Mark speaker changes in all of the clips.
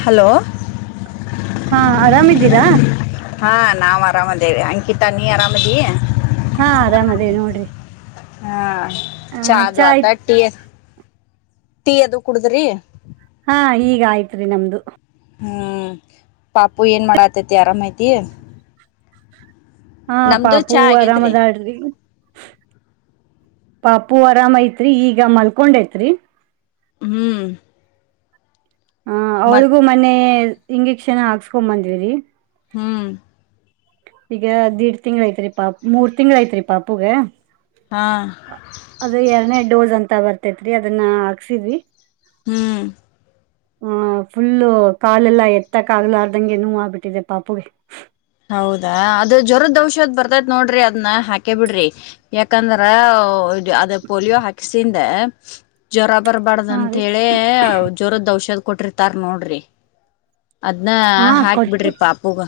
Speaker 1: Hello
Speaker 2: ಹಾ ಆರಾಮ ಇದೀರಾ.
Speaker 1: ಹಾ ನಾವು ಆರಾಮದೇವೆ ಅಂಕಿತಾ ನೀ ಆರಾಮದೀ.
Speaker 2: ಹಾ ಆರಾಮ ಅದೆ ನೋಡ್ರಿ.
Speaker 1: ಹಾ
Speaker 2: ಆ
Speaker 1: ಚಾದು
Speaker 2: ಚಾ
Speaker 1: ಆತ
Speaker 2: ಆಯ್ತ್
Speaker 1: ಹಟ್ಟಿ. ಟೀ ಅದು ಕುಡದ್ರಿ.
Speaker 2: ಹಾ ಈಗ ಆಯ್ತ್ರಿ ನಮ್ದು.
Speaker 1: ಹ್ಮ್ ಪಾಪು ಏನ್ ಮಾಡಾತತಿ ಆರಾಮೈತಿ.
Speaker 2: ಹಾ ಪಾಪು ಆರಾಮ
Speaker 1: ಆಗೇತ್ರಿ
Speaker 2: ಅದಾಳ್ರಿ. ಪಾಪು ಆರಾಮೈತ್ರಿ ಈಗ ಮಲ್ಕೊಂಡೈತ್ರಿ.
Speaker 1: ಹ್ಮು
Speaker 2: ಹ ಅವಳಿಗೂ ಮನ್ನೆ ಇಂಜೆಕ್ಷನ್ ಹಾಕ್ಸ್ಕೊ ಬಂದಿವಿರಿ.
Speaker 1: ಹ್ಮು
Speaker 2: ಈಗ ದೀಡ್ ತಿಂಗಳ ಆಯ್ತ್ರಿ ಪಾಪ್ ಮೂರ್ ತಿಂಗಳ ಐತ್ರಿ ಪಾಪುಗ.
Speaker 1: ಹಾ
Speaker 2: ಆ ಅದು ಎರಡ್ನೇ ಡೋಸ್ ಅಂತ ಬರ್ತೇತ್ರಿ ಅದನ್ನ ಹಾಕ್ಸಿದ್ವಿ.
Speaker 1: ಹ್ಮು
Speaker 2: ಹ ಫುಲ್ಲು ಕಾಲೆಲ್ಲಾ ಎತ್ತಕ್ ಆಗ್ಲಾರ್ದಂಗೆ ನೋವ್ ಆಗ್ಬಿಟ್ಟಿದೆ ಪಾಪುಗೆ.
Speaker 1: ಹೌದಾ ಅದುದ್ ಜ್ವರದ್ ಔಷಧ ಬರ್ತೈತ್ ನೋಡ್ರಿ ಅದ್ನ್ ಹಾಕೆ ಬಿಡ್ರಿ ಯಾಕಂದ್ರಾ [unintelligible] ಆದೆ ಪೋಲಿಯೋ ಹ್ಯಾಕ್ಸಿನ್. ದೆ ಜ್ವರ ಬರ್ಬಾರ್ದ
Speaker 2: ಹಾ
Speaker 1: ಅಂತ
Speaker 2: ರೀ
Speaker 1: ಹೇಳೆ ಜೋರದ್ ಔಷದ್ ಕೊಟ್ಟಿರ್ತಾರ ನೋಡ್ರಿ. ಅದ್ನ
Speaker 2: ಹಾ
Speaker 1: ಹಾಕಿ
Speaker 2: ಕೊಟ್ಟ
Speaker 1: ಬಿಡ್ರಿ ಪಾಪುಗ.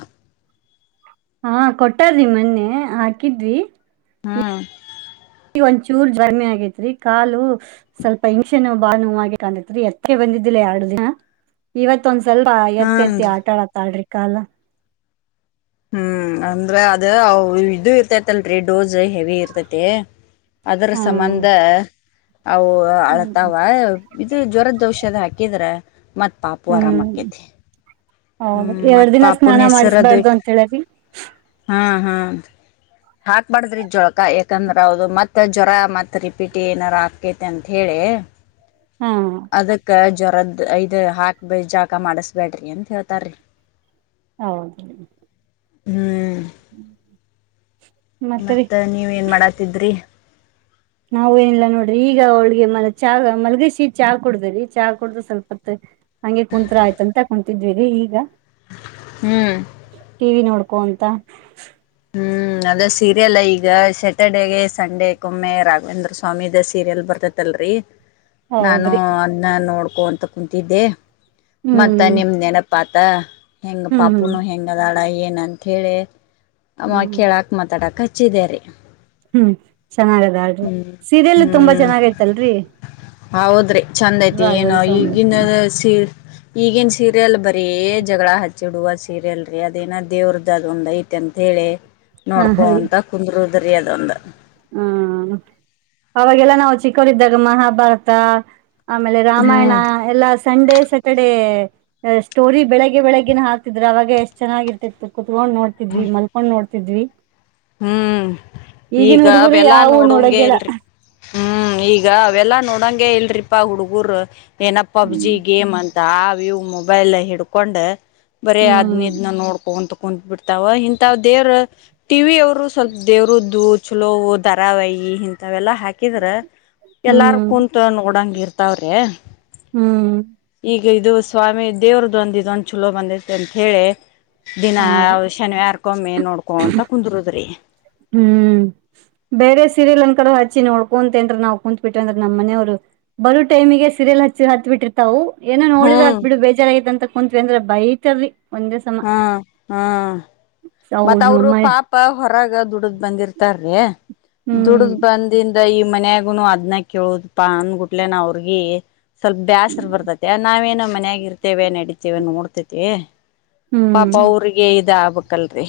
Speaker 2: ಹಾ ಕೊಟ್ಟಾರಿ ಮೊನ್ನೆ ಹಾಕಿದ್ವಿ.
Speaker 1: ಹ
Speaker 2: ಒಂಚೂರ್ ಜ್ವರ್ಮಿ ಆಗೈತ್ರಿ ಕಾಲು ಸ್ವಲ್ಪ ಇಂಜಿಕ್ಷನ್ ಬಾಳ್ ನೋವು ಆಗೆ ಕಾಣತೈತ್ರಿ ಅದಕ್ಕೆ ಬಂದಿದ್ದಿಲ್ಲ ಯಾಡ್ ದಿನ ಇವತ್ತ ಒಂದ್ ಸ್ವಲ್ ಸ್ವಲ್ಪ ಎತ್ತಿ ಎತ್ತಿ
Speaker 1: ಹಾನ್ರಿ
Speaker 2: ಆಟ ಆಡ್ತಾಳ್ರೀ. ಕಾಲ
Speaker 1: ಹ್ಮು ಅಂದ್ರ ಅದ ಅವ್ ಇದು ಇರ್ತೈತಲ್ರಿ ಡೋಸ್ ಹೆವಿ ಇರ್ತೈತಿ. ಅದರ
Speaker 2: ಹ್ಮ್
Speaker 1: ಸಂಬಂಧ ಅವು ಅಳತಾವ ಇದು ಜ್ವರದ ಔಷದ ಹಾಕಿದ್ರ ಮತ್ ಪಾಪು ಆರಾಮ ಆಕ್ಕೇತಿ.
Speaker 2: ಹೌದ ಎರಡ್ ದಿನ ಸ್ನಾನ ಮಾಡಿಸಬಾರ್ದು
Speaker 1: ಇಟ್ರ
Speaker 2: ಅಂತ ಹೇಳ್ಯಾರಿ
Speaker 1: ಹಾ ಹಾ ಹಾಕ್ಬಾರಡ್ದ್ರಿ ಜಳಕ ಯಾಕಂದ್ರ ಹೌದು ಮತ್ತ್ ಜ್ವರ ಮತ್ ರಿಪೀಟ್ ಏನಾರ ಆಕೇತಿ ಅಂತ ಹೇಳಿ
Speaker 2: ಹಾ
Speaker 1: ಅದಕ್ಕ ಜ್ವರದ ಐದ್ ಹಾಕ್ ಜಳಕ ಮಾಡಿಸಬ್ಯಾಡ್ರಿ ಅಂತ ಹೇಳ್ತಾರಿ
Speaker 2: ಹೌದು
Speaker 1: ಹ್ಮ್
Speaker 2: ಹ್ಮ್
Speaker 1: ಮತ್ತ ನೀವ ಏನ್ ಮಾಡಾತಿದ್ರಿ
Speaker 2: ನಾವು ಏನಿಲ್ಲ ನೋಡ್ರಿ ಈಗ ಅವಳಿಗೆ ಮ ಚ ಮಲ್ಗಸಿ ಚಾ ಕುಡ್ದ್ರರಿ ಚಾ ಕುಡ್ದ್ರ ಸ್ವಲ್ಪತ್. ಹಂಗೆ ಕುಂತ್ರ ಆಯತ ಅಂತ ಕುಂತೆ. ಇದ್ವಿರಿ ಈಗ
Speaker 1: ಹ್ಮ್
Speaker 2: ಕುಂತ
Speaker 1: ಹ್ಮ್ ಅದ ಸೀರಿಯಲ್ ಈಗ ಸ್ಯಾಟರ್ಡಗೆ ಸಂಡೆಕ್ಕಮ್ಮೆ ರಾಘವೇಂದ್ರ ಸ್ವಾಮಿ ದ ಸೀರಿಯಲ್ ಬರ್ತತ್ಲ್ರರಿ. ನಾನು
Speaker 2: ಹೌದ್ರಿ
Speaker 1: ಅದನ್ನ ನೋಡ. ನೋಡ್ಕೊಂತ ಕುಂತಿದ್ದೆ ಮತ್ತ
Speaker 2: ಹ್ಮ್
Speaker 1: ನಿಮ್ ನೆನಪಾ ಆಯ್ತು ಹೆಂಗ
Speaker 2: ಹ್ಮ್
Speaker 1: ಪಾಪುನು ಹೆಂಗ ಅದಾಳ ಏನ ಅಂಂತ ಹೇಳಿ ಅವ
Speaker 2: ಹ್ಮ್ ಹ್ಮ್.
Speaker 1: ಕೇಳಾಕ್ ಮಾತಾಡಾಕ್. ಹಚ್ಚಿದೇರೆ
Speaker 2: ಹ್ಮ್ ಚೆನ್ನಾಗದ ಅದು ಸೀರೆಯಾಲೂ ತುಂಬಾ
Speaker 1: ಹ್ಮ್
Speaker 2: ಚೆನ್ನಾಗೈತಲ್ರರಿ.
Speaker 1: ಹೌದ್ರಿ ಚಂದ ಐತಿ ಏನೋ
Speaker 2: ರಾಘವೇಂದ್ರ ಸ್ವಾಮಿ
Speaker 1: ಈಗಿನ ಸೀರಿಯಲ್. ಈಗನ್ ಸೀರಿಯಲ್ ಬರೀ ಜಗಳ ಹಚ್ಚಿಡುವ ಸೀರಿಯಲ್ ರರಿ ಅದೇನ ದೇವ್ರದ್ದ ಅದ ಒಂದ್ ಐತೆ ಅಂತ. ಹೇಳಿ.
Speaker 2: ಹ ರೀ
Speaker 1: ನೋಡ್ಕೊಂತ ಕುಂದ್ರೋದ. ಬರಿ ಅದೊಂದ.
Speaker 2: ಹ್ಮ ಅವಾಗೆಲ್ಲ ನಾವು ಚಿಕ್ಕವರಿದ್ದಾಗ ಮಹಾಭಾರತ. ಆಮೇಲೆ ರಾಮಾಯಣ
Speaker 1: ಹ್ಮ್
Speaker 2: ಎಲ್ಲಾ ಸಂಡೇ ಸ್ಯಾಟರ್ಡೇ. ಸ್ಟೋರಿ ಬೆಳಿಗ್ಗೆ ಬೆಳಗ್ಗಿನ ಹಾಕತ್ತಿದ್ರ ಅವಾಗೆ ಎಷ್ಟ ಚೆನ್ನಾಗಿರ್ತಿತ್ತು. ಕುಂತಕೊಂಡ ನೋತಿದ್ವಿ ಮಲ್ಕೊಂಡ ನೋಡ್ತೀವಿ. ಇದ್ವಿ.
Speaker 1: ಹ್ಮ್ ಈಗ ದೆಲ್ಲ
Speaker 2: ಯಾವು
Speaker 1: ನೋಡಂಗೆ
Speaker 2: ನೋಡಂಗಿಲ್ಲ
Speaker 1: ಇಲ್ರಿ ಹ್ಮ್ ಈಗ ಇವೆಲ್ಲಾ ನೋಡಂಗೆ ಇಲ್ರಿಪಾ ಹುಡ್ಗ್ರು ಏನಪ್ಪಾ ಬ್ಯುಸಿ
Speaker 2: ಹ್ಮ್
Speaker 1: ಗೇಮ್ ಅನ್ ಆ ವ್ಯೂ ಮೊಬೈಲ್ ಹಿಡ್ಕೊಂಡ್ ಬರೇ ಅದ್ನ
Speaker 2: ಹ್ಮ್
Speaker 1: ಇದನ್ನ ನೋಡ್ಕೊಂತ ಕುಂತ್ ಬಿಡ್ತಾವ ಇಂಥ ದೇವ್ರ ಟಿ ವಿ ಅವರು ಸ್ವಲ್ಪ ದೇವ್ರದ್ದು ಚಲೋವು ಧಾರಾವಾಹಿ ಇಂಥವೆಲ್ಲಾ ಹಾಕಿದ್ರ ಎಲ್ಲಾರ್
Speaker 2: ಹ್ಮ್
Speaker 1: ಕುಂತ ನೋಡಂಗ ಇರ್ ತ್ತಾವ್ರೆ.
Speaker 2: ಹ್ಮ್
Speaker 1: ಈಗ ಇದು ಸ್ವಾಮಿ ದೇವ್ರದೊಂದ ಇದೊಂದು ಚಲೋ ಬಂದೈತೆ ಅಂತ ಹೇಳಿ. ದಿನ
Speaker 2: ಹಾ
Speaker 1: ಶನಿವಾರಕೊಮ್ಮೆ ನೋಡ್ಕೊಂತ ಕುರುದ್ರಿ.
Speaker 2: ಹ್ಮ್ ಬೇರೆ ಸೀರಿಯಲ್ ಅನ್ ಕಡ ಹಚ್ಚಿ ನೋಡ್ಕೊಂತ ಅಂದ್ರ ನಾವು ಕುಂತ್ ಬಿಟ್ಟವ್ ಅಂದ್ರ ನಮ್ಮ ಮನೆಯವ್ರು ಬರೋ ಟೈಮಿಗೆ ಸೀರಿಯಲ್ ಹಚ್ಚಿ ಹತ್ ಬಿಟ್ಟಿರ್ತಾವು ಏನೋ ನೋಡಿದ್ರ
Speaker 1: ಹ್ಮ್
Speaker 2: ಅತ್ ಬಿಡು ಬೇಜಾರ ಆಗೈತಿ ಅಂತ ಕುಂತ್ವಿ ಅಂದ್ರ ಬೈತವಿ
Speaker 1: ಹ್ಮ್ ಹ್ಮ್ ಮತ್ತ
Speaker 2: ಹೌದ್
Speaker 1: ಅವರು
Speaker 2: ನಮ್ಮ
Speaker 1: ಪಾಪ ಹೊರ ಗ ದುಡಿದ್ ಬಂದಿರ್ತಾರ್. ಅ
Speaker 2: ಹ್ಮ್
Speaker 1: ದುಡ್ದ್ ಬಂದಿನ್ ಈ ಮನ್ಯಾಗುನು ಅದ್ನ ಕೇಳುದಪಾ ಅಂದಗುಟ್ಲೆನ ಅವ್ರಗಿ ಸ್ವಲ್ಪ ಬ್ಯಾಸರು ಬರ್ತೈತೆ ನಾವೇನ ಮನ್ಯಾಗಿ ಇರ್ತೇವೆ ನಡೀತೇವೆ ನೋಡ್ತೈತಿ. ಪಾಪ
Speaker 2: ಹ್ಮ್
Speaker 1: ಅವ್ರಿಗೆ ಇದಾಬ ಕಲ್ರಿ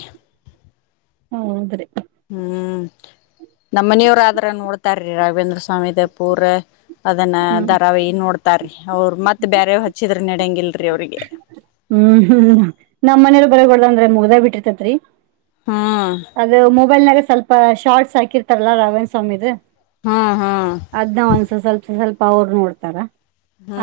Speaker 2: ಹೌದ್ರಿ
Speaker 1: ಹ್ಮ್ ನಮ್ಮನೆಯವರು ಆದ್ರ ನೋಡ್ತರ್ ಶ್ರೀ ರಾಘೇಂದ್ರ ಸ್ವಾಮಿದ ಪೂರ ಅದನ್ನ
Speaker 2: ಹ್ಮ್
Speaker 1: ದರಾವಿ ನೋಡ್ತಾರೀ ಅವ್ರ ಮತ್ತೆ ಬೇರೆವ್ ಹಚ್ಚಿದ್ರ ನೆಡಂಗಿಲ್ರಿ ಅವ್ರಿಗೆ.
Speaker 2: ನಮ್ಮನೆಲ್ ಬರಗೋಡ್ಲಂದ್ರೆ ಮುಗ್ದೆ ಬಿಟ್ಟಿರ್ತತ್ರಿ.
Speaker 1: ಹ್ಮ್
Speaker 2: ಅದು ಮೊಬೈಲ್ನಾಗ ಸ್ವಲ್ ಆ ಶಾರ್ಟ್ಸ್ ಹಾಕಿರ್ತಾರಲ್ಲಾ ರಾಘವೇಂದ್ರ ಸ್ವಾಮಿದು
Speaker 1: ಹ್ಮ್ ಹ್ಮ್
Speaker 2: ಅದನ್ನ ಒಂದ ಸಸ್ವಲ್ಪ ಸಸ್ವಲ್ಪ್ ಪ್ಪ ಅವ್ರು ನೋಡ್ತಾರ.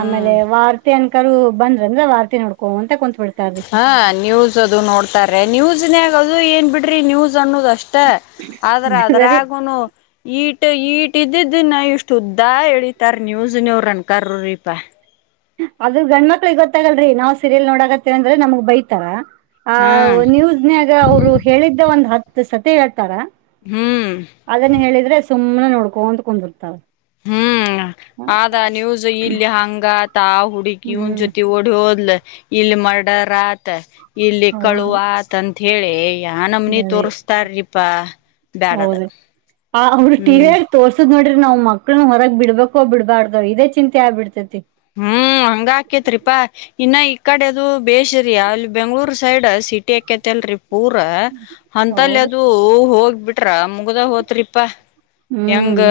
Speaker 2: ಆಮೇಲೆ ವಾರ್ತೆ ಅನ್ ಅಕ್ಕರು ಬಂದ್ರ ಅಂದ್ರ ವಾರ್ತಿ ನೋಡ್ಕೊಂತ ಕುಂತ್ ಬಿಡ್ತಾರ್ರಿ
Speaker 1: ಹಾ ನ್ಯೂಸ್ ಅದು ನೋಡ್ತಾರ್ಯ ನ್ಯೂಸ್ನ್ಯಾಗ. ಅದು ಏನ್ ಬಿಡ್ರಿ ನ್ಯೂಸ್. ಅನ್ನುದಷ್ಟ ಆದ್ರ
Speaker 2: ಸರಿ
Speaker 1: ಅದ್ರಾಗುನು. ಈಟ ಈಟ ಇದ್ದಿದ್ದ ನ ಇಷ್ಟು ಉದ್ದ ಎಳಿತಾರ ನ್ಯೂಸ್ ನವ್ರ ಆ್ಯಂಕರ್ ರಿ ಪಾ.
Speaker 2: ಅದು ಗಂಡ್ಮಕ್ಳಿಗ ಗೊತ್ತಾಗಲ್ರಿ ನಾವ್ ಸೀರಿಯಲ್ ನೋಡಕತ್ತೇವ ಅಂದ್ರ ನಮ್ಗ್ ಬೈತಾರ. ಆ
Speaker 1: ಹಾ
Speaker 2: ನ್ಯೂಸ್ ನ್ಯಾಗ ಅವ್ರು ಹೇಳಿದ್ದ ಒಂದ್ ಹತ್. ಹತ್ ಸತೆ ಹೇಳ್ತಾರಾ.
Speaker 1: ಹ್ಞ
Speaker 2: ಅದನ್ನ ಹೇಳಿದ್ರೆ ಸುಮ್. ಸುಮ್ಮನೆ ನೋಡ್ಕೊಂತ ಕುಂದರ್ತವ.
Speaker 1: ಹ್ಮ್ ಆದ ನ್ಯೂಸ್ ಇಲ್ಲಿ ಹಂಗ ಆತ್. ತಾ ಹುಡುಗಿ ಇವ್ನ
Speaker 2: ಹ್ಮ್
Speaker 1: ಜೊತಿ ಓಡಿ ಹೋದ್ಲ. ಇಲ್ ಮರ್ಡರ್ ಆತ್. ಇಲ್ಲಿ ಕಳು
Speaker 2: ಹೌದ್ರಿ
Speaker 1: ಅತಂತ್ ಹೇಳಿ ಯಾ ನಮನಿ
Speaker 2: ಬರೀ
Speaker 1: ತೋರ್ಸ್ತಾರಿಪಾ ಬ್ಯಾಡದ
Speaker 2: ಹೌದ್ರಿ
Speaker 1: ಹ್ಮ್.
Speaker 2: ನಾವು ಮಕ್ಕಳನು ಹೊರಗ್ ಬಿಡ್ಬೇಕೋ ಬಿಡ್ಬಾರ್ದಾದೊ ಇದೇ ಚಿಂತೆ ಆಗ್ಬಬಿಡ್ತೈತಿ.
Speaker 1: ಹ್ಮ್ ಹಂಗ ಆಕೇತ್ರಿಪಾ. ಇನ್ನ ಈ ಕಡೆ ಅದು ಬೆಸ್ರಿ ಅಲ್ಲಿ ಬೆಂಗ್ಳೂರ್ ಸೈಡ್ ಸಿಟಿ ಆಕೈತಿ ಅಲ್ರಿ ಊರ ಹಂತಲ್ಲಿ
Speaker 2: ಹೌದ್ರಿ
Speaker 1: ಅದು ಹೋಗ್ ಬಿಟ್ರ ಮುಗ್ದ ಹೋತ್ರಿಪಾ. ಹೆಂಗ
Speaker 2: ಹ್ಮ್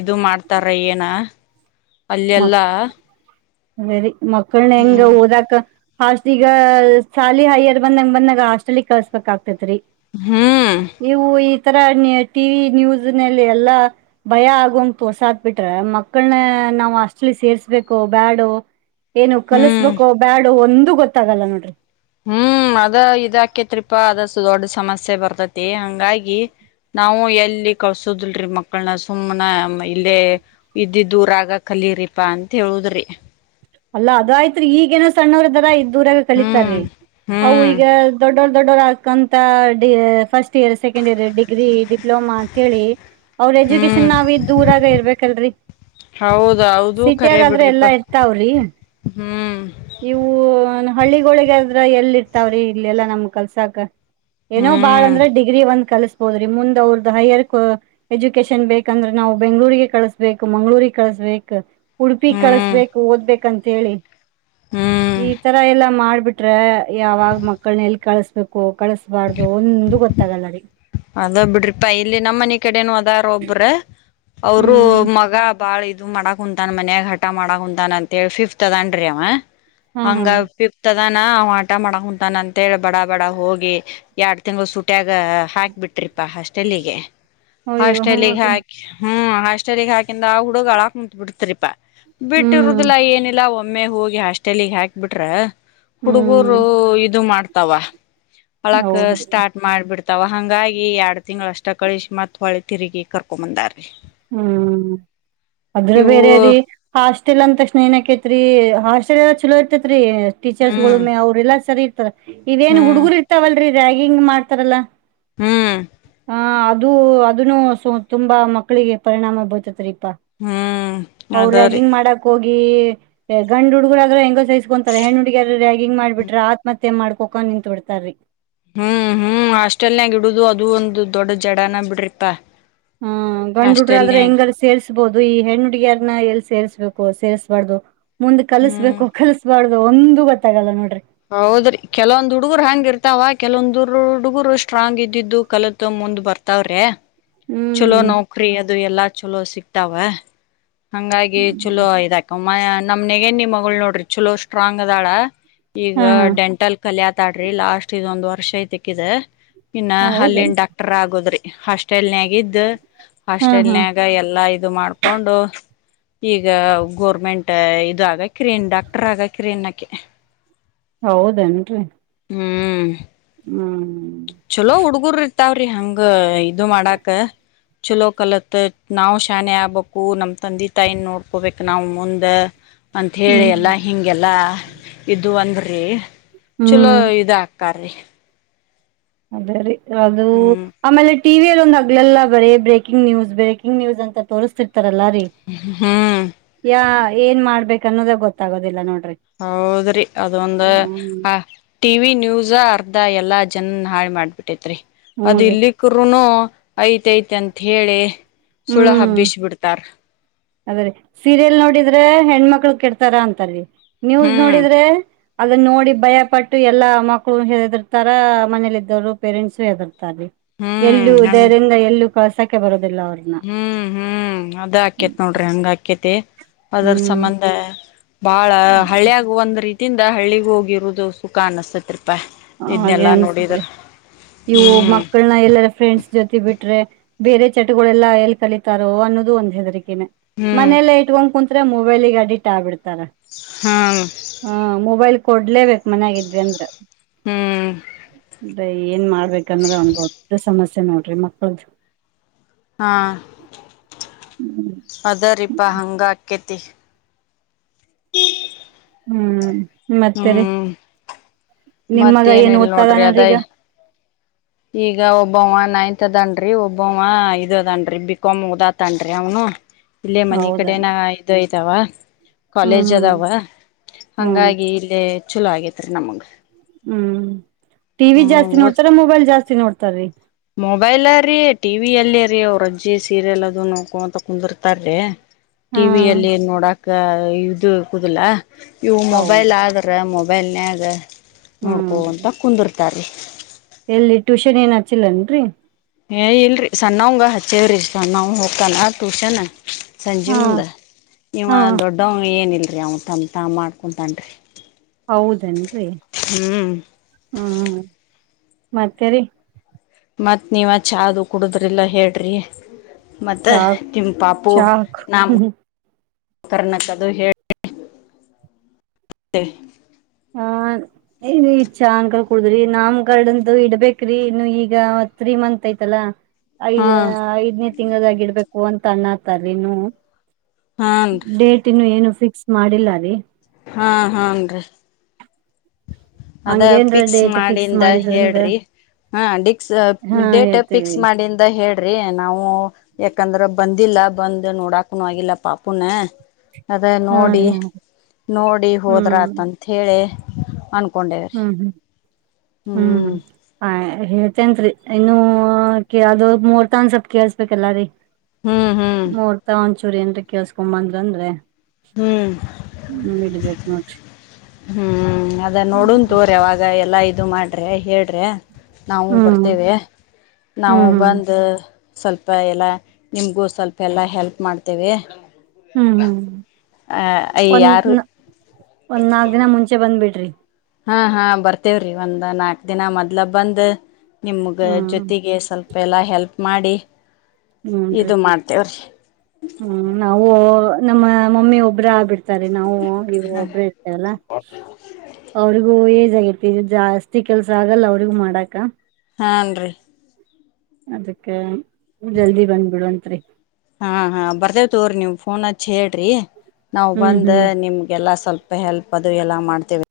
Speaker 1: ಇದು ಮಾಡ್ತ. ತರ ಏನಾ. ಅಲ್ಲೆಲ್ಲ
Speaker 2: ಅದೇರಿ. ಮಕ್ಕಳನ ಹೆಂಗ್ ಓದಕ. ಹಾಸ್ಟ್ ಈಗ ಸಾಲಿ ಹೈಯರ್ ಬಂದಂಗ ಬಂದಾಗ ಹಾಸ್ಟೆಲಿಗ ಕಳ್ಸ್ಬಬೇಕ್ ಆಗ್ತೈತ್ರಿ.
Speaker 1: ಹ್ಮ್
Speaker 2: ನೀವು ಈ. ತರ ನ್ ಟಿವಿ ನ್ಯೂಸ್ ನಲ್ಲಿ ಎಲ್ಲಾ ಭಯ ಆಗು ಹಂಗ್ ತೋರ್ಸಾಕ್ ಬಿಟ್ರ ಮಕ್ಕಳನ ನಾವ. ಹಾಸ್ಟೆಲಿಗಿ ಸೇರ್ಸ್ಬೇಕೊ ಬ್ಯಾಡೊ. ಏನು
Speaker 1: ಹ್ಮ್
Speaker 2: ಕಲಸ್ಬೇಕು ಬ್ಯಾಡೊ ಒಂದ ಒಂದು ಗೊತ್ತಾಗಲ್ಲ ನೋಡ್ರಿ.
Speaker 1: ಹ್ಮ್ ಅದ ಇದಾಕೇತ್ರಿಪಾ ಅದ. ದೊಡ್ಡ ಸಮಸ್ಯೆ ಬರ್ತತಿ ಹಂಗಾಗಿ ನಾವು ಎಲ್ಲಿ ಕಳ್ಸುದಲ್ರೀ ಮಕ್ಕಳನ ಸುಮ್ನ ಇಲ್ಲೇ ಇದ್ದಿದ್ದೂರ ಆಗ ಕಲರಿಪಾ ಅಂತ ಹೇಳುದ್ರಿ.
Speaker 2: ಅಲ್ಲ ಅದ ಆಯ್ತ್ರಿ ಈಗೇನ ಸಣ್ಣವ್ರ ಇದ್ದರ. ಇದ್ದ ಊರಾಗ
Speaker 1: ಹ್ಮ್
Speaker 2: ಕಲಿತಾರೀ ಅವು
Speaker 1: ಹ್ಮ್
Speaker 2: ಈಗ ದೊಡ್ಡೊ. ದೊಡ್ಡೋರಕಂತಡಿ first year second year degree diploma ಅಂತೇಳಿ. ಅವ್ರ
Speaker 1: ಹ್ಮ್
Speaker 2: ಎಜುಕೇಶನ್ ನಾವ ಇದ್ದ ಊರಾಗ ಇರ್ಬೇಕಲ್ರರಿ
Speaker 1: ಹೌದ ಹೌದು ಖರೆ
Speaker 2: ಸಿಟಿಯಾಗಾದ್ರೆ ಎಲ್ಲಾ
Speaker 1: ಬಿಡ್ರಿಪಾ
Speaker 2: ಇರ್ತಾವ್ರಿ ಹ
Speaker 1: ಹ್ಮ್
Speaker 2: ಇವು ನ ಹಳ್ಳಿಗೋಳಿಗೆ. ದ್ರ ಎಲ್ಲಿ ಇರ್ತಾವ್ರಿ ಇಲ್ಲ ಎಲ್ಲಾ ನಮ್ಗ ಕಲ್ಸಕ್. ಏನೋ ಬಾಳ್
Speaker 1: ಹ್ಮ್
Speaker 2: ಅಂದ್ರೆ ಡಿಗ್ರಿ ಒಂದ್ ಕಲ್ಸ. ಹೋದ್ರಿ ಮುಂದ್ ಅವ್ರದ ಹೈಯರ್ ಎಜುಕೇಶನ್ ಬೇಕಂದ್ರೆ ನಾವು ಬೆಂಗ್ಗಳೂರಿಗೆ ಕಳಸ್ಬೇಕಕ್ ಮಂಗ್ಗಳೂರಿಗೆ ಕಳಸ್ಬೇಕ. ಉಡುಪಿ
Speaker 1: ಹ್ಮ್
Speaker 2: ಕಳಸ್ಬೇಕ. ಓದ್ಬೇಕಂತ ಹೇಳಿ.
Speaker 1: ಹ್ಮ್.
Speaker 2: ಈ ತರ ಎಲ್ಲಾ ಮಾಡ್ಬ. ಬಿಟ್ರೆ ಯಾವಾಗ ಮಕ್ಕಳನ ಎಲ್ಲ ಕಳಸ್ಬೇಕು. ಕಳಸ್ಬಾರ್ದು ಒಂದು ಗೊತ್ತ. ತ್ತ ಆಗಲ್ಲ ರಿ.
Speaker 1: ಅದ ಬಿಡ್ರಿಪಾ ಇಲ್ಲಿ ನಮ್ಮ್ ಮನ ಕಡೆನು ಅದರ ಒಬ್ರ. ಅವರು
Speaker 2: ಹ್ಮ್
Speaker 1: ಮಗ ಬಾಳ ಇದ. ಇದು ಮಾಡಕ ಕುಂತಾನ ಮನ್ಯಾಗ ಹಟ ಮಾಡಕ ಕುಂತಾನ ಅಂತೇಳಿ ಫಿಫ್ತ್ ಅದನ್ ರಿ ಅವ.
Speaker 2: ಹಾ ಹಾ
Speaker 1: ಹಂಗ ಫೀಪ್ತ ಅದನ ಆಟ ಮಾಡ ಕುಂತಾನ ಅಂತೇಳಿ ಬಡ ಬಡ ಹೋಗಿ ಎರಡ್ ತಿಂಗಳು ಸುಟ್ಯಾಗ ಹಾಕ. ಬಿಟ್ರಿಪ್ಪಾ ಹಾಸ್ಟೆಲಿಗೆ.
Speaker 2: ಅಯ್ಯೋ ಹ್ಮ್
Speaker 1: ಹಾಸ್ಟೆಲಿಗೆ ಹಾಕಿ ಹ್ಮ್. ಹಾಸ್ಟಲಿಗೆ ಹಾಕಿಂದ ಆ ಹುಡುಗ ಅಳ ಕುಂತ್ಬಿಟ್ರಪ್ಪ.
Speaker 2: ಹ್ಮ್
Speaker 1: ಬಿಟ್ಟಿರುದಿಲ್ಲ ಏನಿಲ್ಲ. ಒಮ್ಮೆ ಹೋಗಿ ಹಾಸ್ಟೆಲ್ಗ್ ಹಾಕ್ಬಿಟ್ರ.
Speaker 2: ಹ್ಮ್
Speaker 1: ಹುಡುಗರು ಇದು ಮಾಡ್ತಾ. ತವಾ. ಅಳಕ
Speaker 2: ಹೌದ್ರಿ
Speaker 1: ಸ್ಟಾರ್ಟ್ ಮಾಡ್ಬಿಡ್ತವ. ತವಾ ಹಂಗಾಗಿ. ಈ ಎಡ ತಿಂಗಳ ಅಷ್ಟ ಕಳಸಿ ಮತ್ ಹೊಳೆ ತಿರುಗಿ ಕರ್ಕೊ ಬಂದಾರ್
Speaker 2: ಹ್ಮ್ ಅದರಾಗ
Speaker 1: ಇವು
Speaker 2: ಬೇರೆ ರಿ ಹಾಸ್ಟಲ್. ಅಂದ ತಕ್ಷಣ ಏನ ಆಕೈತ್ರಿ ಹಾಸ್ಟೆಲ್ ಎಲ್ಲ ಚಲೋ ಇರ್ತೆೇತ್ರಿ. ಟೀಚರ್ಸ್ ಗಳು
Speaker 1: ಹ್ಮ್
Speaker 2: ಮೇ ಅವ್ರಲ್ಲ ಸರಿ. ಇದೇನ್
Speaker 1: ಹ್ಮ್
Speaker 2: ಹುಡುಗುರ್ ಇರ್ತಾವಲ್ರಿ ರಾಗಿಂಗ್ ಮಾಡ್ತಾರಲ್ಲ
Speaker 1: ಹ್ಮ್
Speaker 2: ಹಾ ಅದು ಅದು ಅದನ್ನು ತುಂಬಾ ಮ ಮಕ್ಕಳಿಗೆ ಪರಿಣಾಮ ಬೀರ್ತೈತ್ರಿ
Speaker 1: ಹ್ಮ್
Speaker 2: ಅವರು
Speaker 1: ಅದರಿ
Speaker 2: ರ್ಯಾಗಿಂಗ್ ಮಾಡಕ್ ಹೋಗಿ. ಈ ಗಂಡ್ ಹುಡುಗುರ್ ಆದ್ರೆ ಹೆಂಗೋ ಸೈಸ್ಕೊಂತಾರೆ ಹೆಣ್ ಹುಡ್ಗಿರ್ಗ ರ್ಯಾಗಿಂಗ್ ಮಾಡಬಟ್ರೆ ಆತ್ಮ ಅತ್ತ್ ತ್ತೆ ಮಾಡ್ಕೋಕ ನಿಂತು ಬಿಡ್ತಾರೀ.
Speaker 1: ಹ್ಮ್ ಹ್ಮ್ ಅಷ್ಟೆಲ್ಲ ಯಂಗ್ ಇಡುದು ಅದು ಒಂದು. ದೊಡ್ಡ ಜಡನಾ ಬಿಡ್ರಿಪಾ.
Speaker 2: ಹಾ ಗಂಡ್ ಹುಡ್ರಾದ್ರೆ
Speaker 1: ಹಾಸ್ಟೆಲ್ನಾಗ
Speaker 2: ಹೆಂಗಾರ ಸೇರ್ಸ್ಬೋದು ಈ ಹೆಣ್ಣ್ ಹುಡ್ಗಿಯಾರನ್ನ ಎಲ್ಲಿ ಸೇರ್ಸ್ಬೇಕು. ಒ ಸೇರಿಸ್ಬಾರ್ದು. ಮುಂದೆ ಕಲ್ಸ್
Speaker 1: ಹ್ಮ್
Speaker 2: ಬೇಕೋ ಕಲ್ಸ್ಬಾರ್ದ್ ಒಂದು ಗೊತ್ತಾಗಲ್ಲ ನೋಡ್ರಿ.
Speaker 1: ಹೌದ್ರಿ ಕೆಲವೊಂದ್ ಹುಡುಗರ್ ಹಾಂಗ್ ಇರ್ತಾವ ಕೆಲವೊಂದ್ ಉರ್ರ್ ಹುಡುಗರು ಸ್ಟ್ರಾಂಗ್ ಇದ್ದಿದ್ದು ಕಲತ್ ಮುಂದ್ ಬರ್ತಾವ್ರೆ. ಚಲೋ
Speaker 2: ಹ್ಮ್
Speaker 1: ನೌಕ್ರಿ ಅದು ಎಲ್ಲಾ. ಚಲೋ ಸಿಗ್ತಾವೆ. ಹಂಗಾಗಿ ಚಲೋ ಇದಾಕಂ ಮಯಾ ನಮ್ ನನಿಗೆ ನಿಮ್ ಮಗಳು ನೋಡ್ರಿ ಚಲೋಷ್ ಸ್ಟ್ರಾಂಗ್ ಅದಾಳ. ಈಗ
Speaker 2: ಹಾ ಹಾ
Speaker 1: ಡೆಂಟಲ್ ಕಲ್ಯತಾಳ್ ಡ್ರಿ ಲಾಸ್ಟ್ ಇದೊಂದು ವರ್ಷ್ ಖುಷಿ ಐತೆಕ್ಕಿದ. ಇನ್ನ ಹಲ್ಲಿನ್
Speaker 2: ಹೌದೇನ್ರಿ
Speaker 1: ಡಾಕ್ಟರ್ ಆಗೋದ್ರಿ. ಹಾಸ್ಟೆಲ್ ನ್ಯಾಗ್ ಗ್ದ
Speaker 2: ಹಾ ಹಾ
Speaker 1: ಹಾಸ್ಟೆಲ್ನ್ಯಾಗ ಎಲ್ಲಾ ಇದು ಮಾಡ್ಕೊಂಡು. ಈಗ ಗೋರ್ಮೆಂಟ್ಟ ಇದು ಆಗಕ್ ಕ್ರೇನ್ ಡಕ್ಟರ್ ಆಗಕ್ ಕ್ರೇನ್ ಓಕೆ.
Speaker 2: ಹೌದೇನ್ರಿ.
Speaker 1: ಹ್ಮ್.
Speaker 2: ಹ್ಮ್.
Speaker 1: ಚಲೋ ಹುಡ್ಗುರ್ ಇರ್ತಾವ್ರಿ ಹಂಗ ಇದು ಮಾಡಾಕ್ ಚಲೋ ಕಲತ್ ನಾವ್ ಶಾನೆ ಆಗ್ಬೇಕು ನಮ್ ತಂದೆ ತಾಯಿನ್ ನೋಡ್ಕೊಬೇಕ್ ನಾವ್ ಮುಂದ ಅಂತ್ ಹೇಳಿ
Speaker 2: ಹ್ಮ್
Speaker 1: ಎಲ್ಲ ಹೀಂಗೆಲ್ಲ ಇದು ಅಂದ್ರ ಹೇ ಚಲೋ
Speaker 2: ಹ್ಮ್
Speaker 1: ಇದಾಗ್ ಕಾರೆ
Speaker 2: ಅದೇ ರೀ. ಅದು
Speaker 1: ಹ್ಮ್
Speaker 2: ಆಮೇಲೆ ಟಿವಿಯಲ್ಲಿ ಒಂದು ಹಗಲೆಲ್ಲ ಬರಿ ಬ್ರೇಕಿಂಗ ನ್ಯೂಸ್ ಬ್ರೇಕಿಂಗ್ ನ್ಯೂಸ್ ಅಂತ ತೋರಿಸತಿರ್ತಿ ಲ್ಲ ರೀ
Speaker 1: ಹ್ಮ್
Speaker 2: ಯ ಏನ್ ಮಾಡ್ಬೇಕು ಅನ್ನೋದ ಗೊತ್ತಾಗದಿಲ್ಲ ನೋಡಿ
Speaker 1: ಹೌದ್ರಿ ಅದೊಂದ ಆ ಟಿ ವಿ ನ್ಯೂಸ್ ಅರ್ಧ ಎಲ್ಲ ಜನ್ನನ್ ಹಾಳ್ ಮಾಡ್ಬಿಟ್ಟೈತ್ರಿ
Speaker 2: ಹ್ಮ್
Speaker 1: ಅದ್
Speaker 2: ರೀ
Speaker 1: ಇಲ್ಲಿ ಕೃನು ಐಟ್ ಅಂತ ಹೇಳಿ ಸುಳ
Speaker 2: ಹ್ಮ್
Speaker 1: ಹಬ್ಬಿಸಬಿಡ್ತಾರ
Speaker 2: ಅದ್ರೀ ಸೀರಿಯಲ್ ನೋಡಿದ್ರೆ ಹೆಣ್ಮಕ್ಳ ಕೆಡ್ತಾರ ಅಂತಾರಿ ನ್ಯೂಸ್
Speaker 1: ಹ್ಮ್
Speaker 2: ನೋಡಿದ್ರೆ ಅದನ್ನ ನೋಡಿ ಭಯ ಪಟ್ಟು ಎಲ್ಲಾ ಮಕ್ಕಳು ಹೆದಿರ್ತಾರ ಮನೇಲಿ ಇದ್ದವ್ರು ಪೇರೆಂಟ್ಸ ಹೆದರುರು
Speaker 1: ಹ್ಮ್
Speaker 2: ಎಲ್ಲು
Speaker 1: ಹಂಗ
Speaker 2: ಧೈರ್ಯದಿಂದ ಎಲ್ಲು ಕಳಸಕ್ಕೆ ಬರುತ್ತದು
Speaker 1: ಹ್ಮ್ ಹ್ಮ್ ಅದ ಆಕೇತಿ ನೋಡಿ ಹಂಗಕಿ ಕೇತೆ ಅದರ
Speaker 2: ಹ್ಮ್
Speaker 1: ಸಂಬಂಧ ಆ ಬಾಳ ಹಳ್ಳಿಯಾಗ ಒಂದ್ ರೀತಿ ಸಿಟಿಯಿಂದ ಹಳ್ಳಿಗೆ ಹೋಗಿರುವುದು ಸುಖ ಅನಿಸ್ತರ್ತ್ತ
Speaker 2: ಹಾಗೆ ಅನ್ಸತ್ರೆ ಇವು
Speaker 1: ಹ್ಮ್
Speaker 2: ಮಕ್ಕಳನ ಎಲ್ಲರ ಫ್ರೆಂಡ್ಸ್ ಜೊತೆ ಬಿಟ್ರೆ ಬೇರೆ ಚಟಗಳೆಲ್ಲ ಎಲ್ಲಿ ಕಲಿತಾರೋ ಅನ್ನೋದು ಒಂದ್ ಹೆದರಿಕ
Speaker 1: ಹ್ಮ್
Speaker 2: ಮನೆಯಲ್ಲ ಇಟ್ಕೊಂಡು ಕುಂತ್ರೆ ಮು ಮೊಬೈಲ್ ಗೆ ಅಡ್ಡಿಟ್ ಆಗ್ಬಿಡ್ತಾರೆ
Speaker 1: ಹ್ಮ್
Speaker 2: ಹಾ ಮೊಬೈಲ್ ಕೊಡ್ಲೇಬೇಕ್ ಮನೇಲಿ ಇದ್ರು ಅಂದ್ರೆ
Speaker 1: ಹ್ಮ್
Speaker 2: ಅದೇ ಏನ್ ಮಾಡ ಮಾಡ್ಬೇಕ್ಕೂ ಅನ್ನೋದೇ ದೊಡ್ಡ ಸಮಸ್ಯೆ ನೋಡ್ರಿ ಮಕ್ಕಳ್ದು
Speaker 1: ಹಾ
Speaker 2: ಹ್ಮ್
Speaker 1: ಅದ ರೀಪಾ ಹಂಗ ಅಕ್ಕೇತಿ
Speaker 2: ಹ್ಮ್ ಮತ್ತೆರಿ
Speaker 1: ಹ್ಮ್
Speaker 2: ನಿಮ್ಮಗ
Speaker 1: ಮತ್ತೇನು
Speaker 2: ಏನು
Speaker 1: ಇಲ್ ನೋಡ್ರಿ ಅದ
Speaker 2: ಓತಾರನ್ರೀಗ
Speaker 1: ಈಗ ಒಬ್ಬವವ ನೈನ್ತ್ದನ್ರಿ ಒಬ್ಬವ ಇದದನ್ರಿ ಬಿಕಾಾಮ್ ಉದಾತ್ನ್ಿ ಅವನು ಇಲ್ಲೇ ಮನ
Speaker 2: ಹೌದಾ
Speaker 1: ಕಡೆನ ಇ್ತ ಅಥವಾ ಕಾಲೇಜ್
Speaker 2: ಹ್ಮ್
Speaker 1: ಅದಾವ
Speaker 2: ಹ್ಮ್ ಹನ್
Speaker 1: ಹಂಗಾಗಿ ಇಲ್ಲಿ ಚಲೋ ಆಗೇತ್ ರೀ ನಮಗ್
Speaker 2: ಹ್ಮ್ ಟಿ ವಿ ಜಾಸ್ತಿ
Speaker 1: ಓದ್
Speaker 2: ನೋಡ್ತಾರ ಮೊಬೈಲ್ ಜಾಸ್ತಿ ನೋಡ್ತಾರೀ
Speaker 1: ಮೊಬೈಲ್ ರೀ ಟಿವ ಅಲ್ಲಿರೀ ಅಜ್ವ್ರ ಅಜ್ಜಿ ಸೀರಿಯಲ್ ಅದು ನೋಕೋ ಅಂತ ಕುಂದರ್ತಾರೀ
Speaker 2: ಹಾ
Speaker 1: ಟಿವಿಯಲ್ಲಿ ನೋಡಕ್ ಇದು ಕೂುದಲ ಇವು ಮೊಬೈಲ್
Speaker 2: ಹೌದು
Speaker 1: ಆದಗ್ರ ಮೊಬ ಬೆನಗೆ
Speaker 2: ಹ್ಮ್
Speaker 1: ನೋಡ್ಕೋಂತ ಕುಂದರ್ ತ್ತಾರೆ
Speaker 2: ಎಲ್ಲಿ ಟ್ಯೂಷನ್ ಏನ್ ಹಚಿಲ್ಲನ್ರರಿ
Speaker 1: ಏ ಇಲ್ರರಿ ಸಣ್ಣವಂಗ ಹಚ್ಚೇವ್ರಿ ಸಣ್ಣವ ಹೋಗತಲ್ಲ ಟ್ಯೂಷನ್ ಸಂಜೀ
Speaker 2: ಹಾ
Speaker 1: ಮುಂದ ನೀವ
Speaker 2: ಹಾ
Speaker 1: ದೊಡ್ಡವ ಏನಿಲ್ ೀ ಅವನು ತ ತ ಮಾಡ್ಕೊ ತನ್ರಿ
Speaker 2: ಹೌದೇನ್ರಿ ಹ್ಮ್ ಮತ್ತರಿ
Speaker 1: ಮತ್ ನೀವ್ ಚೆಾದು ಕುಡುದ್ರಿಲ್ಲ ಹೇಳ್ರಿ ಮತ್ತೆ
Speaker 2: ಚಾಕ್
Speaker 1: ತಿಂ ಪಾಪು
Speaker 2: ಚಾಕ್
Speaker 1: ನಾಮ ಕರ್ಣ ಕದು ಹೇಳಿೆ
Speaker 2: ಹ ಇಚ್ಛಾ ಅಕಲ್ ಕುಡದ್ರಿ ನಾಮ್ ಕಾರ್ಡಂತ ಇಡ್ಬೇಕ್ರಿ ಇನ್ನು ಈಗ ತ್ರೀ ಮಂತ್ ಐ್ತಲ್ಲ ಐದ್
Speaker 1: ಹ್ಮ್
Speaker 2: ಐದ್ನ ತಿಂಗದಾಗಿ ಇಡ್ಬೇಕು ಅಂತ ಅಣ್ಣತಲ್ಲಿನು
Speaker 1: ಹಾನ್
Speaker 2: ಡೇಟನ್ನು ಏನು ಫಿಕ್ಸ್ ಮಾಡಿಲ್ಲ ರೀ
Speaker 1: ಹಾ ಹಾಂಗೀ ಅದ
Speaker 2: ಹಂಗೇನ್ರ
Speaker 1: ಫಿಕ್ಸ್
Speaker 2: ಡೇಟ್ ಫಿಕ್ಸ್
Speaker 1: ಮಾಡಿಂದ
Speaker 2: ಮಾಡಿದ್ರಂದ್ರ
Speaker 1: ಹೇಳ್ರಿ ಹಾ ಡಿಕ್ಸ್
Speaker 2: ಹಾ
Speaker 1: ಡೇಟ್ ಫಿಕ್ಸ್
Speaker 2: ಹೇಳ್ತೀವಿ
Speaker 1: ಮಾಡಿಂದ ಹೇಳ್ರಿ ನಾವು ಯಾಕಂದ್ರ ಬಂದಿಲ್ಲ ಬಂದ್ ನೋಡಾಕ್ನು ಆಗಿಲ್ಲ ಪಾಪುನ ಅದ
Speaker 2: ಹಾ
Speaker 1: ನೋಡಿ
Speaker 2: ರೀ ಹಾ
Speaker 1: ನೋಡಿ
Speaker 2: ಹ್ಮ್
Speaker 1: ಹೋದ್ರತ್ಂತ ಹೇಳಿ ಅಕೊಂಡ
Speaker 2: ಹ್ಮ್ ಹ್ಮ್ ಹ್ಮ್ ಆ ಹೇ ನ್ರಿ ಇನ್ನುೂ ಅದ ಮೂರ್ ತನ್ ಸ್ವಲ್ಪ್ ಕೇಳ್ಸ್ಬೇಕಲ್ಲ ರೀ
Speaker 1: ಹ್ಮ್ ಹ್ಮ್
Speaker 2: ಮೂರ್ತ ಒಂಚ ಸೂರ್ಯನ್ ಕೇಳ್ಸ್ಕೊ್ ಬಂದ್ರ ಅಂದ್ರೆ
Speaker 1: ಹ್ಮ್
Speaker 2: ಹ ಮಬೇಕೇಕ ಮಾಡ
Speaker 1: ಹ್ಮ್ ಅದ ನೋಡನ್ ತೋ್ರ ಅವಾಗ ಎಲ್ಲಾ ಇದು ಮಾಡ್ರಿ ಹೇಳ್ರಿ ನಾವು
Speaker 2: ಹ್ಮ್
Speaker 1: ಬರ್ತೇವೆ ನಾವು
Speaker 2: ಹ್ಮ್ ಹ್ಮ್
Speaker 1: ಬಂದ ಸ್ವಲ್ಪ ಎಲ್ಲ ನಿಮ್ಗೂ ಸ್ವಲ್ಪ ಎಲ್ಲ ಹೆಲ್ಪ್ ಮಾಡ್ತೇವೆ
Speaker 2: ಹ್ಮ್ ಹ್ಮ್
Speaker 1: ಆ ಯ ಆಾರು
Speaker 2: ಒಂದ ನಾಕಕ್ ದಿನ ಮುಂೆ ಬಂದ್ ಬಿಡ್ರಿ
Speaker 1: ಹಾ ಹಾ ಬರ್ತೇವ್ರಿ ಒಂದ್ ನಾಕ್ ದಿನ ಮೊ್ಲ ಬಂದ ನಿಮಗ
Speaker 2: ಹ್ಮ್
Speaker 1: ಜೊತೆಗೆ ಸ್ವಲ್ಪ ಎಲ್ಲ ಹೆಲ್ಪ್ ಮಾಡಿ
Speaker 2: ಹ್ಮನ್ರಿ
Speaker 1: ಇದು ಮಾಡ್ತೇವ್ರಿ
Speaker 2: ಹ್ಮ್ ನಾವು ನಮ್ಮ ಮಮ್ಮಿ ಒಬ್ಬ್ರ ಆಗ್ಬಿಡ್ು ನಾವು ಇ ಒಬ್ರ ಇರ್ತೇವಲ್ಲ ಅವ್ರಗ ತಿ ಜಾಸ್ತಿ ಕೆಲ್ಸ ಆಗಲ್ಲ ಅವ್ರಗೂ ಮಾಡಾಕ
Speaker 1: ಹಾನ್ ರೀ
Speaker 2: ಅದಕ್ಕೆ ಜಲ್ದಿ ಬಂದ್ಬಿಡು ಅತ್ರಿ
Speaker 1: ಹಾ ಹಾ ಬರ್ದೇ್ ತೋ್ರ ನೀವವು ಫೋನ್ ಹಿ ಹೇಳ್ರಿ ನಾವ್
Speaker 2: ಹ್ಮ್
Speaker 1: ಬಂದ
Speaker 2: ಹ್ಮ್.
Speaker 1: ನಿಮ್ಗೆಲ್ಲ ಸ್ವಲ್ಪ ಹೆಲ್ಪ್ ಅದು ಎಲ್ಲಾ ಮಾಡ್ತೇವೆ